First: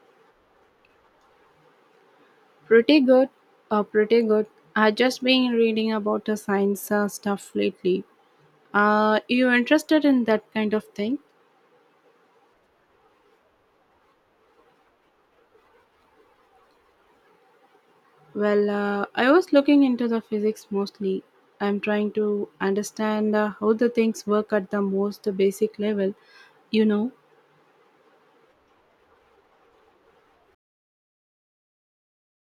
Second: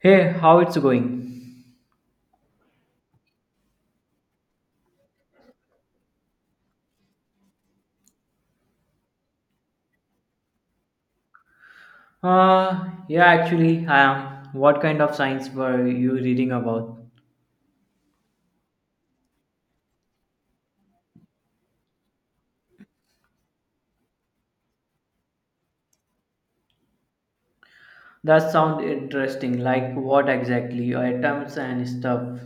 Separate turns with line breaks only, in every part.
Hey, how it's going?
Pretty good, pretty good. I just been reading about the science stuff lately. You interested in that kind of thing?
Yeah, actually, I am. What kind of science were you reading about?
I was looking into the physics mostly. I'm trying to understand how the things work at the most basic level, you know.
That sounds interesting. Like what exactly? Atoms and stuff.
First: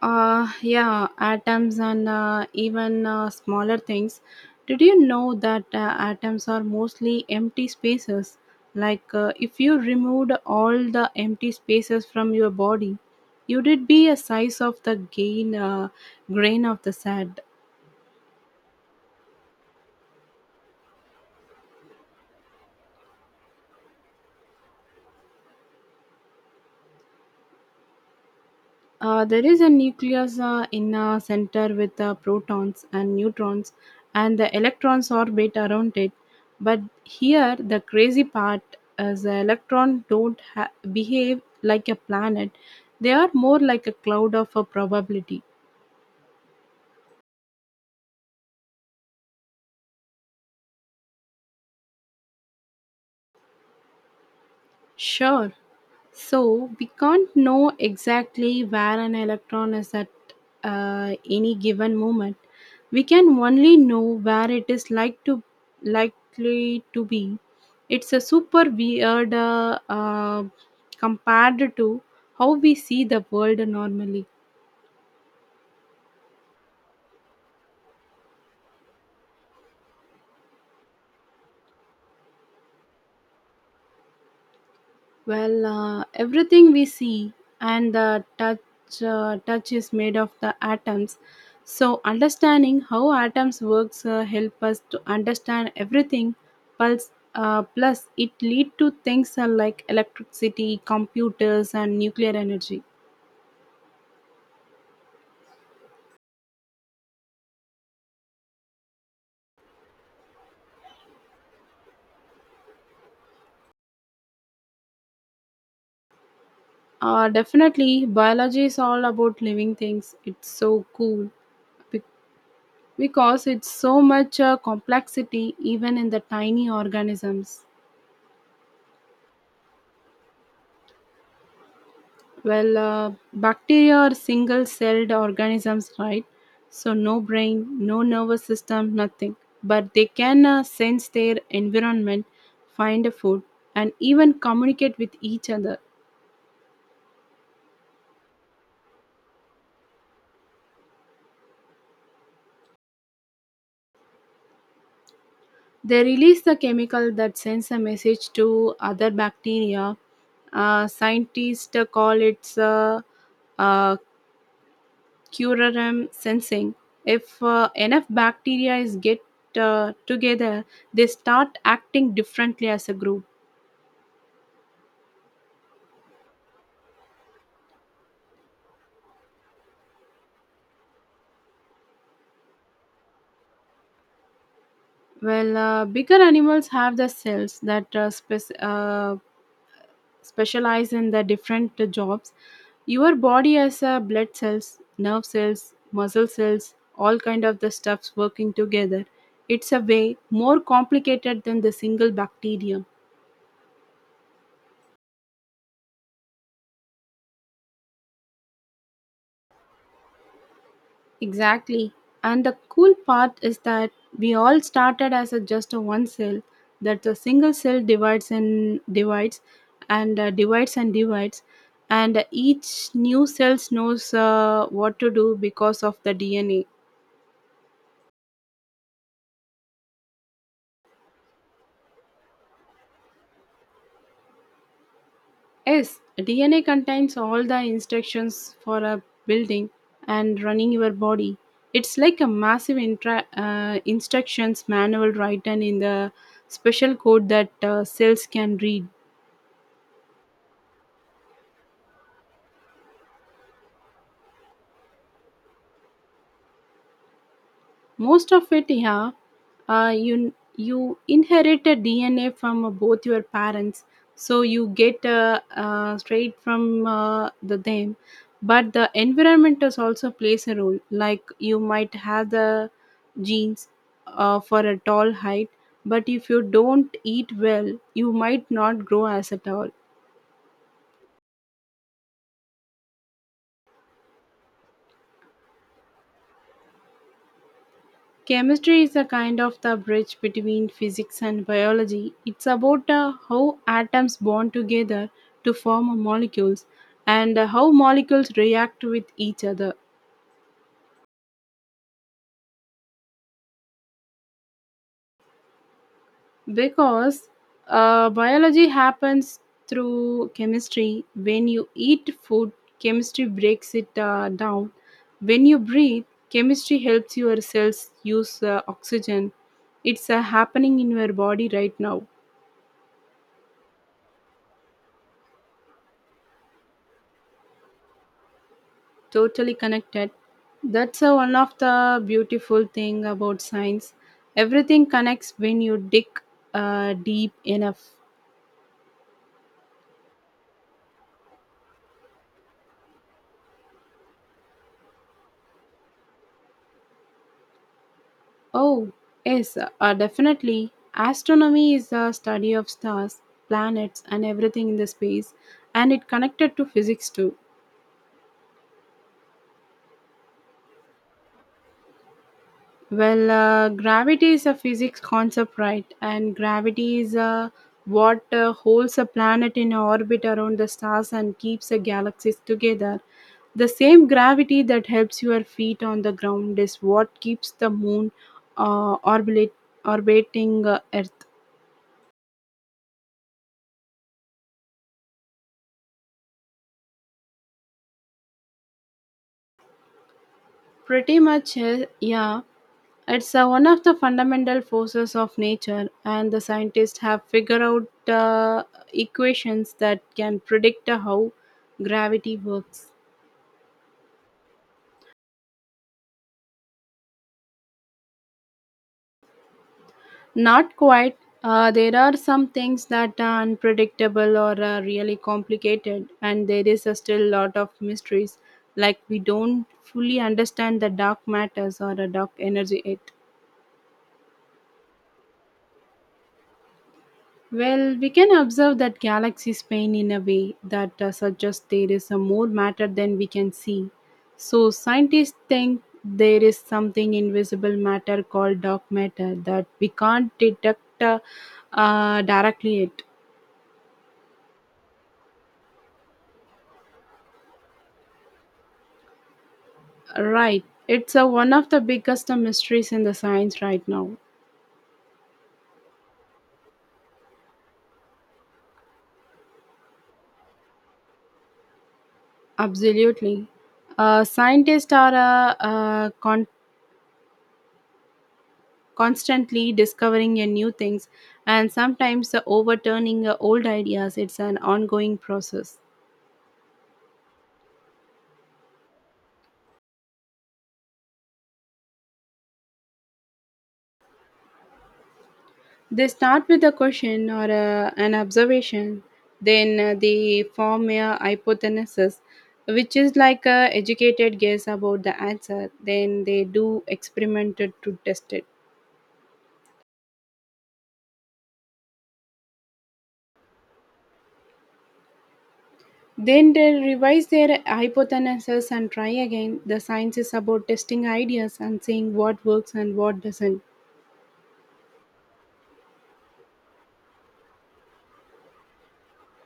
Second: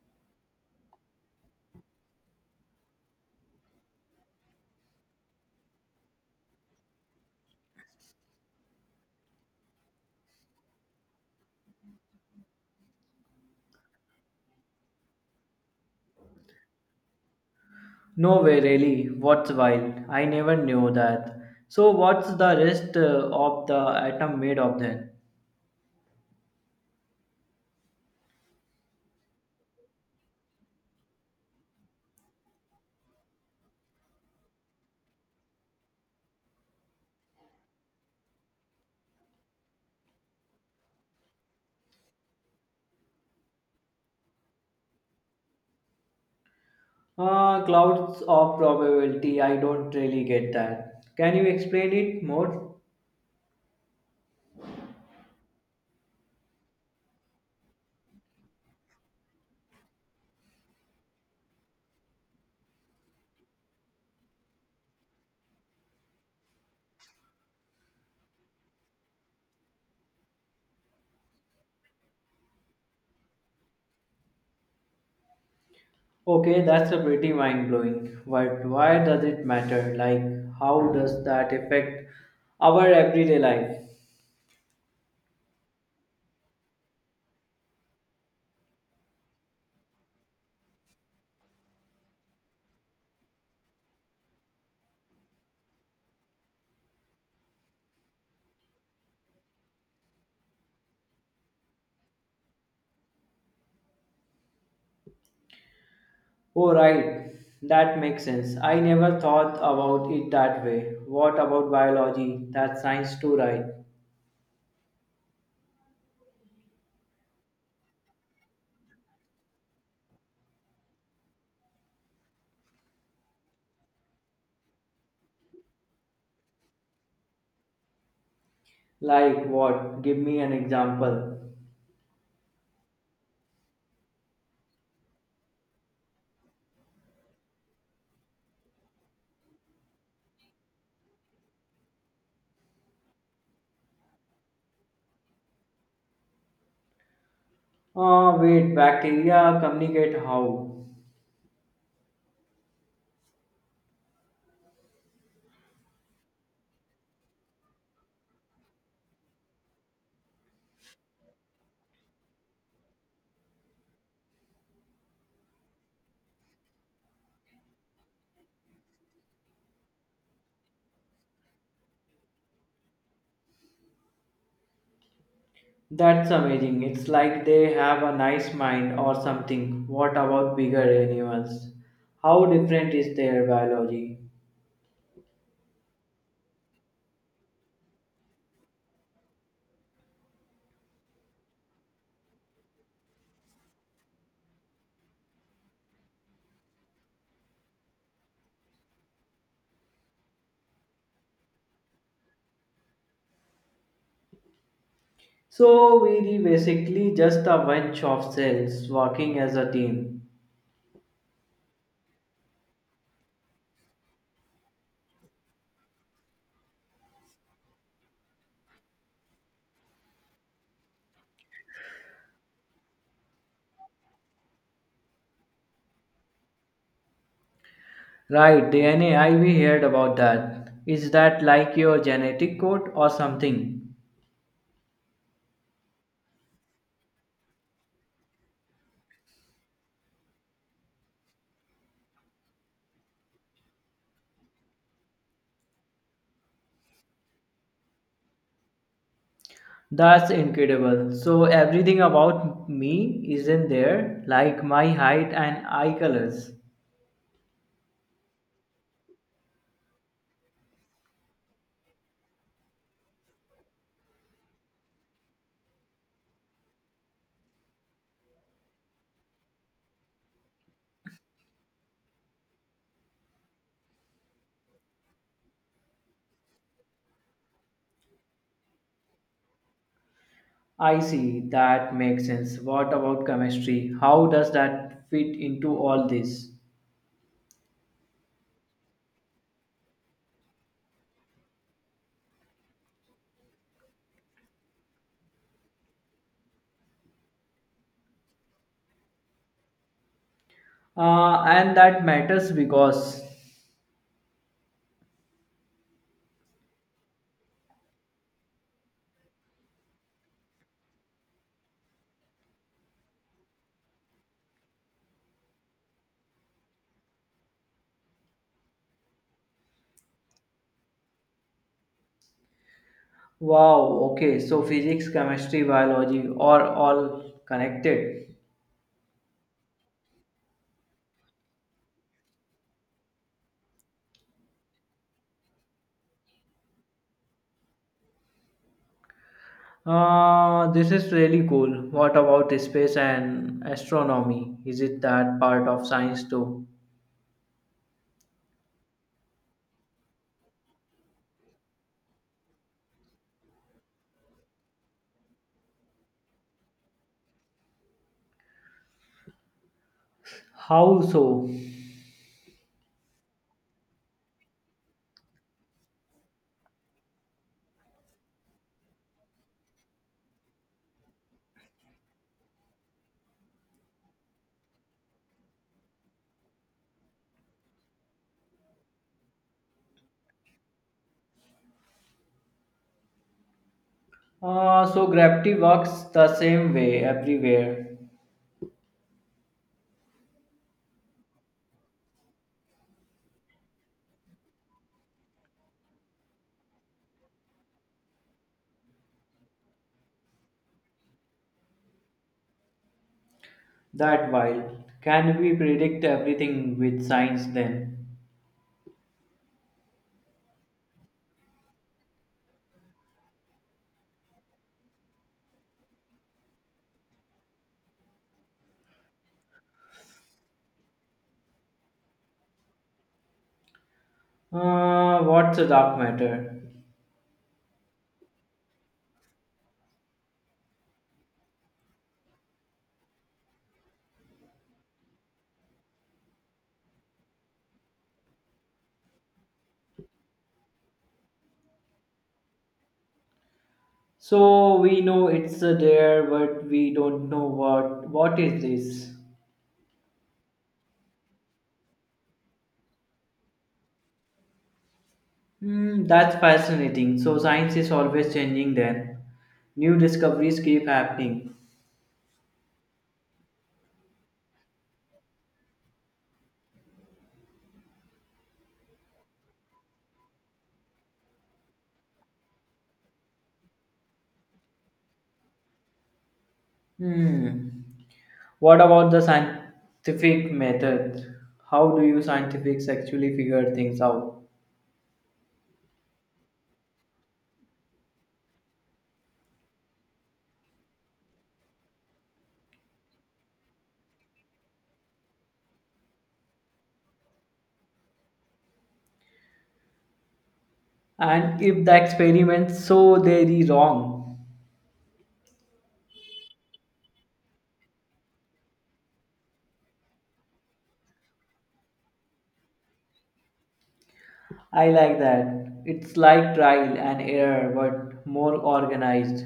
Yeah, atoms and even smaller things. Did you know that atoms are mostly empty spaces? If you removed all the empty spaces from your body, you would be a size of the grain of the sand.
No way, really. What's wild? I never knew that. So, what's the rest of the atom made of then?
There is a nucleus in a center with protons and neutrons, and the electrons orbit around it. But here, the crazy part is the electron don't behave like a planet; they are more like a cloud of a probability.
Clouds of probability. I don't really get that. Can you explain it more?
Sure. So we can't know exactly where an electron is at any given moment. We can only know where it is likely to be. It's a super weird compared to how we see the world normally.
Okay, that's a pretty mind blowing. But why does it matter? Like, how does that affect our everyday life?
Everything we see and the touch is made of the atoms. So understanding how atoms works help us to understand everything. Pulse, Plus it lead to things like electricity, computers, and nuclear energy.
Oh, right, that makes sense. I never thought about it that way. What about biology? That's science too, right?
Definitely, biology is all about living things. It's so cool be- because it's so much complexity even in the tiny organisms.
Like, what? Give me an example.
Bacteria are single celled organisms, right? So, no brain, no nervous system, nothing. But they can sense their environment, find a food, and even communicate with each other.
Ah, wait, bacteria communicate how?
They release the chemical that sends a message to other bacteria. Scientists call it uh, curarum sensing. If enough bacteria is get together, they start acting differently as a group.
That's amazing. It's like they have a nice mind or something. What about bigger animals? How different is their biology?
Bigger animals have the cells that specialize in the different jobs. Your body has blood cells, nerve cells, muscle cells, all kind of the stuffs working together. It's a way more complicated than the single bacterium.
So we were basically just a bunch of cells working as a team.
Exactly. And the cool part is that we all started as a just a one cell. That the single cell divides and divides, and divides and divides, and each new cell knows what to do because of the DNA.
Right, DNA, I we heard about that. Is that like your genetic code or something?
Yes, DNA contains all the instructions for a building and running your body. It's like a massive instructions manual written in the special code that cells can read.
That's incredible. So everything about me is in there, like my height and eye colors.
Most of it, yeah. You inherit a DNA from both your parents, so you get straight from the them, but the environment does also plays a role. Like, you might have the genes for a tall height, but if you don't eat well, you might not grow as a tall.
I see, that makes sense. What about chemistry? How does that fit into all this?
Chemistry is a kind of the bridge between physics and biology. It's about how atoms bond together to form molecules and how molecules react with each other.
And that matters because...
Because biology happens through chemistry. When you eat food, chemistry breaks it down. When you breathe, chemistry helps your cells use oxygen. It's happening in your body right now.
Wow, okay. So physics, chemistry, biology are all connected.
Totally connected. That's one of the beautiful thing about science. Everything connects when you dig deep enough.
This is really cool. What about space and astronomy? Is it that part of science too?
Oh, yes, definitely. Astronomy is the study of stars, planets, and everything in the space, and it connected to physics too.
How so?
Gravity is a physics concept, right? And gravity is what holds a planet in orbit around the stars and keeps the galaxies together. The same gravity that helps your feet on the ground is what keeps the moon uh, orbit, orbiting Earth.
So gravity works the same way everywhere.
Pretty much, eh, yeah. It's one of the fundamental forces of nature, and the scientists have figured out equations that can predict how gravity works.
That while, can we predict everything with science then?
Not quite. There are some things that are unpredictable or are really complicated, and there is a still lot of mysteries. Like, we don't fully understand the dark matters or the dark energy.
What's a dark matter?
Well, we can observe that galaxies pain in a way that suggests there is a more matter than we can see. So, scientists think there is something invisible matter called dark matter that we can't detect directly. It
So we know it's there, but we don't know what is this.
right. It's one of the biggest mysteries in the science right now.
Hmm, that's fascinating. So science is always changing then. New discoveries keep happening.
Absolutely. Scientists are uh, uh, constantly discovering a new things and sometimes overturning old ideas. It's an ongoing process.
Hmm. What about the scientific method? How do you scientists actually figure things out?
They start with a question or an observation, then they form a hypothesis, which is like a educated guess about the answer. Then they do experimented to test it.
And if the experiments, so they are wrong.
Then they revise their hypothesis and try again. The science is about testing ideas and seeing what works and what doesn't.
I like that. It's like trial and error but more organized.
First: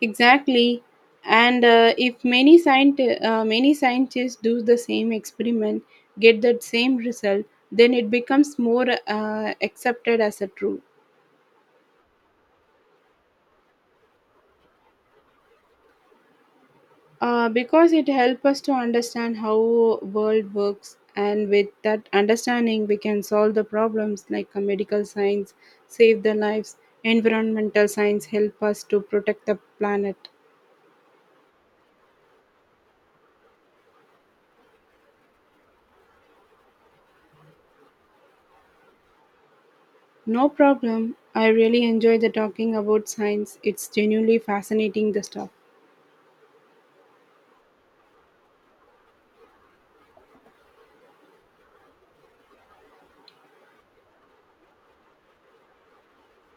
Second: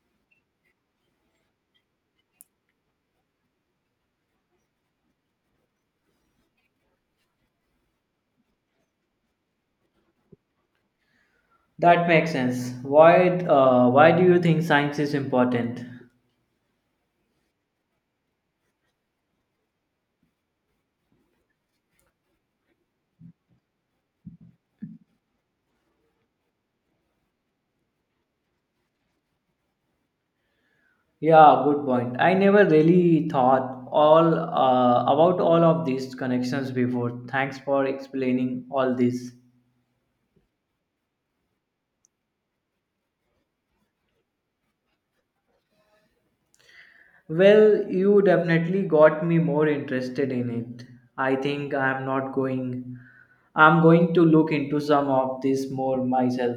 Exactly. And if many scientists do the same experiment, get that same result, then it becomes more accepted as a true.
That makes sense. Why do you think science is important?
Because it helps us to understand how world works, and with that understanding we can solve the problems. Like medical science save the lives, environmental science help us to protect the planet.
Yeah, good point. I never really thought all about all of these connections before. Thanks for explaining all this.
No problem, I really enjoy the talking about science. It's genuinely fascinating the stuff.
Well, you definitely got me more interested in it. I think I'm not going. I'm going to look into some of this more myself.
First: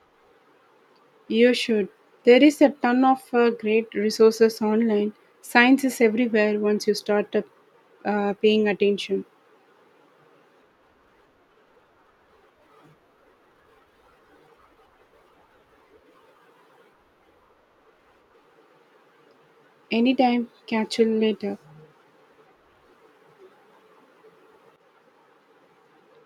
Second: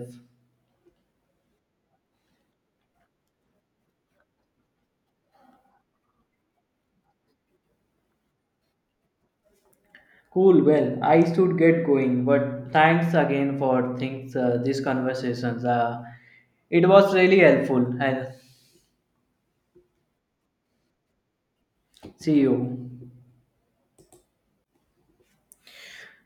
You should. There is a ton of great resources online. Science is everywhere once you start paying attention.
Cool. Well, I should get going. But thanks again for things these conversations. It was really helpful. And
Anytime, catch you later.
see you.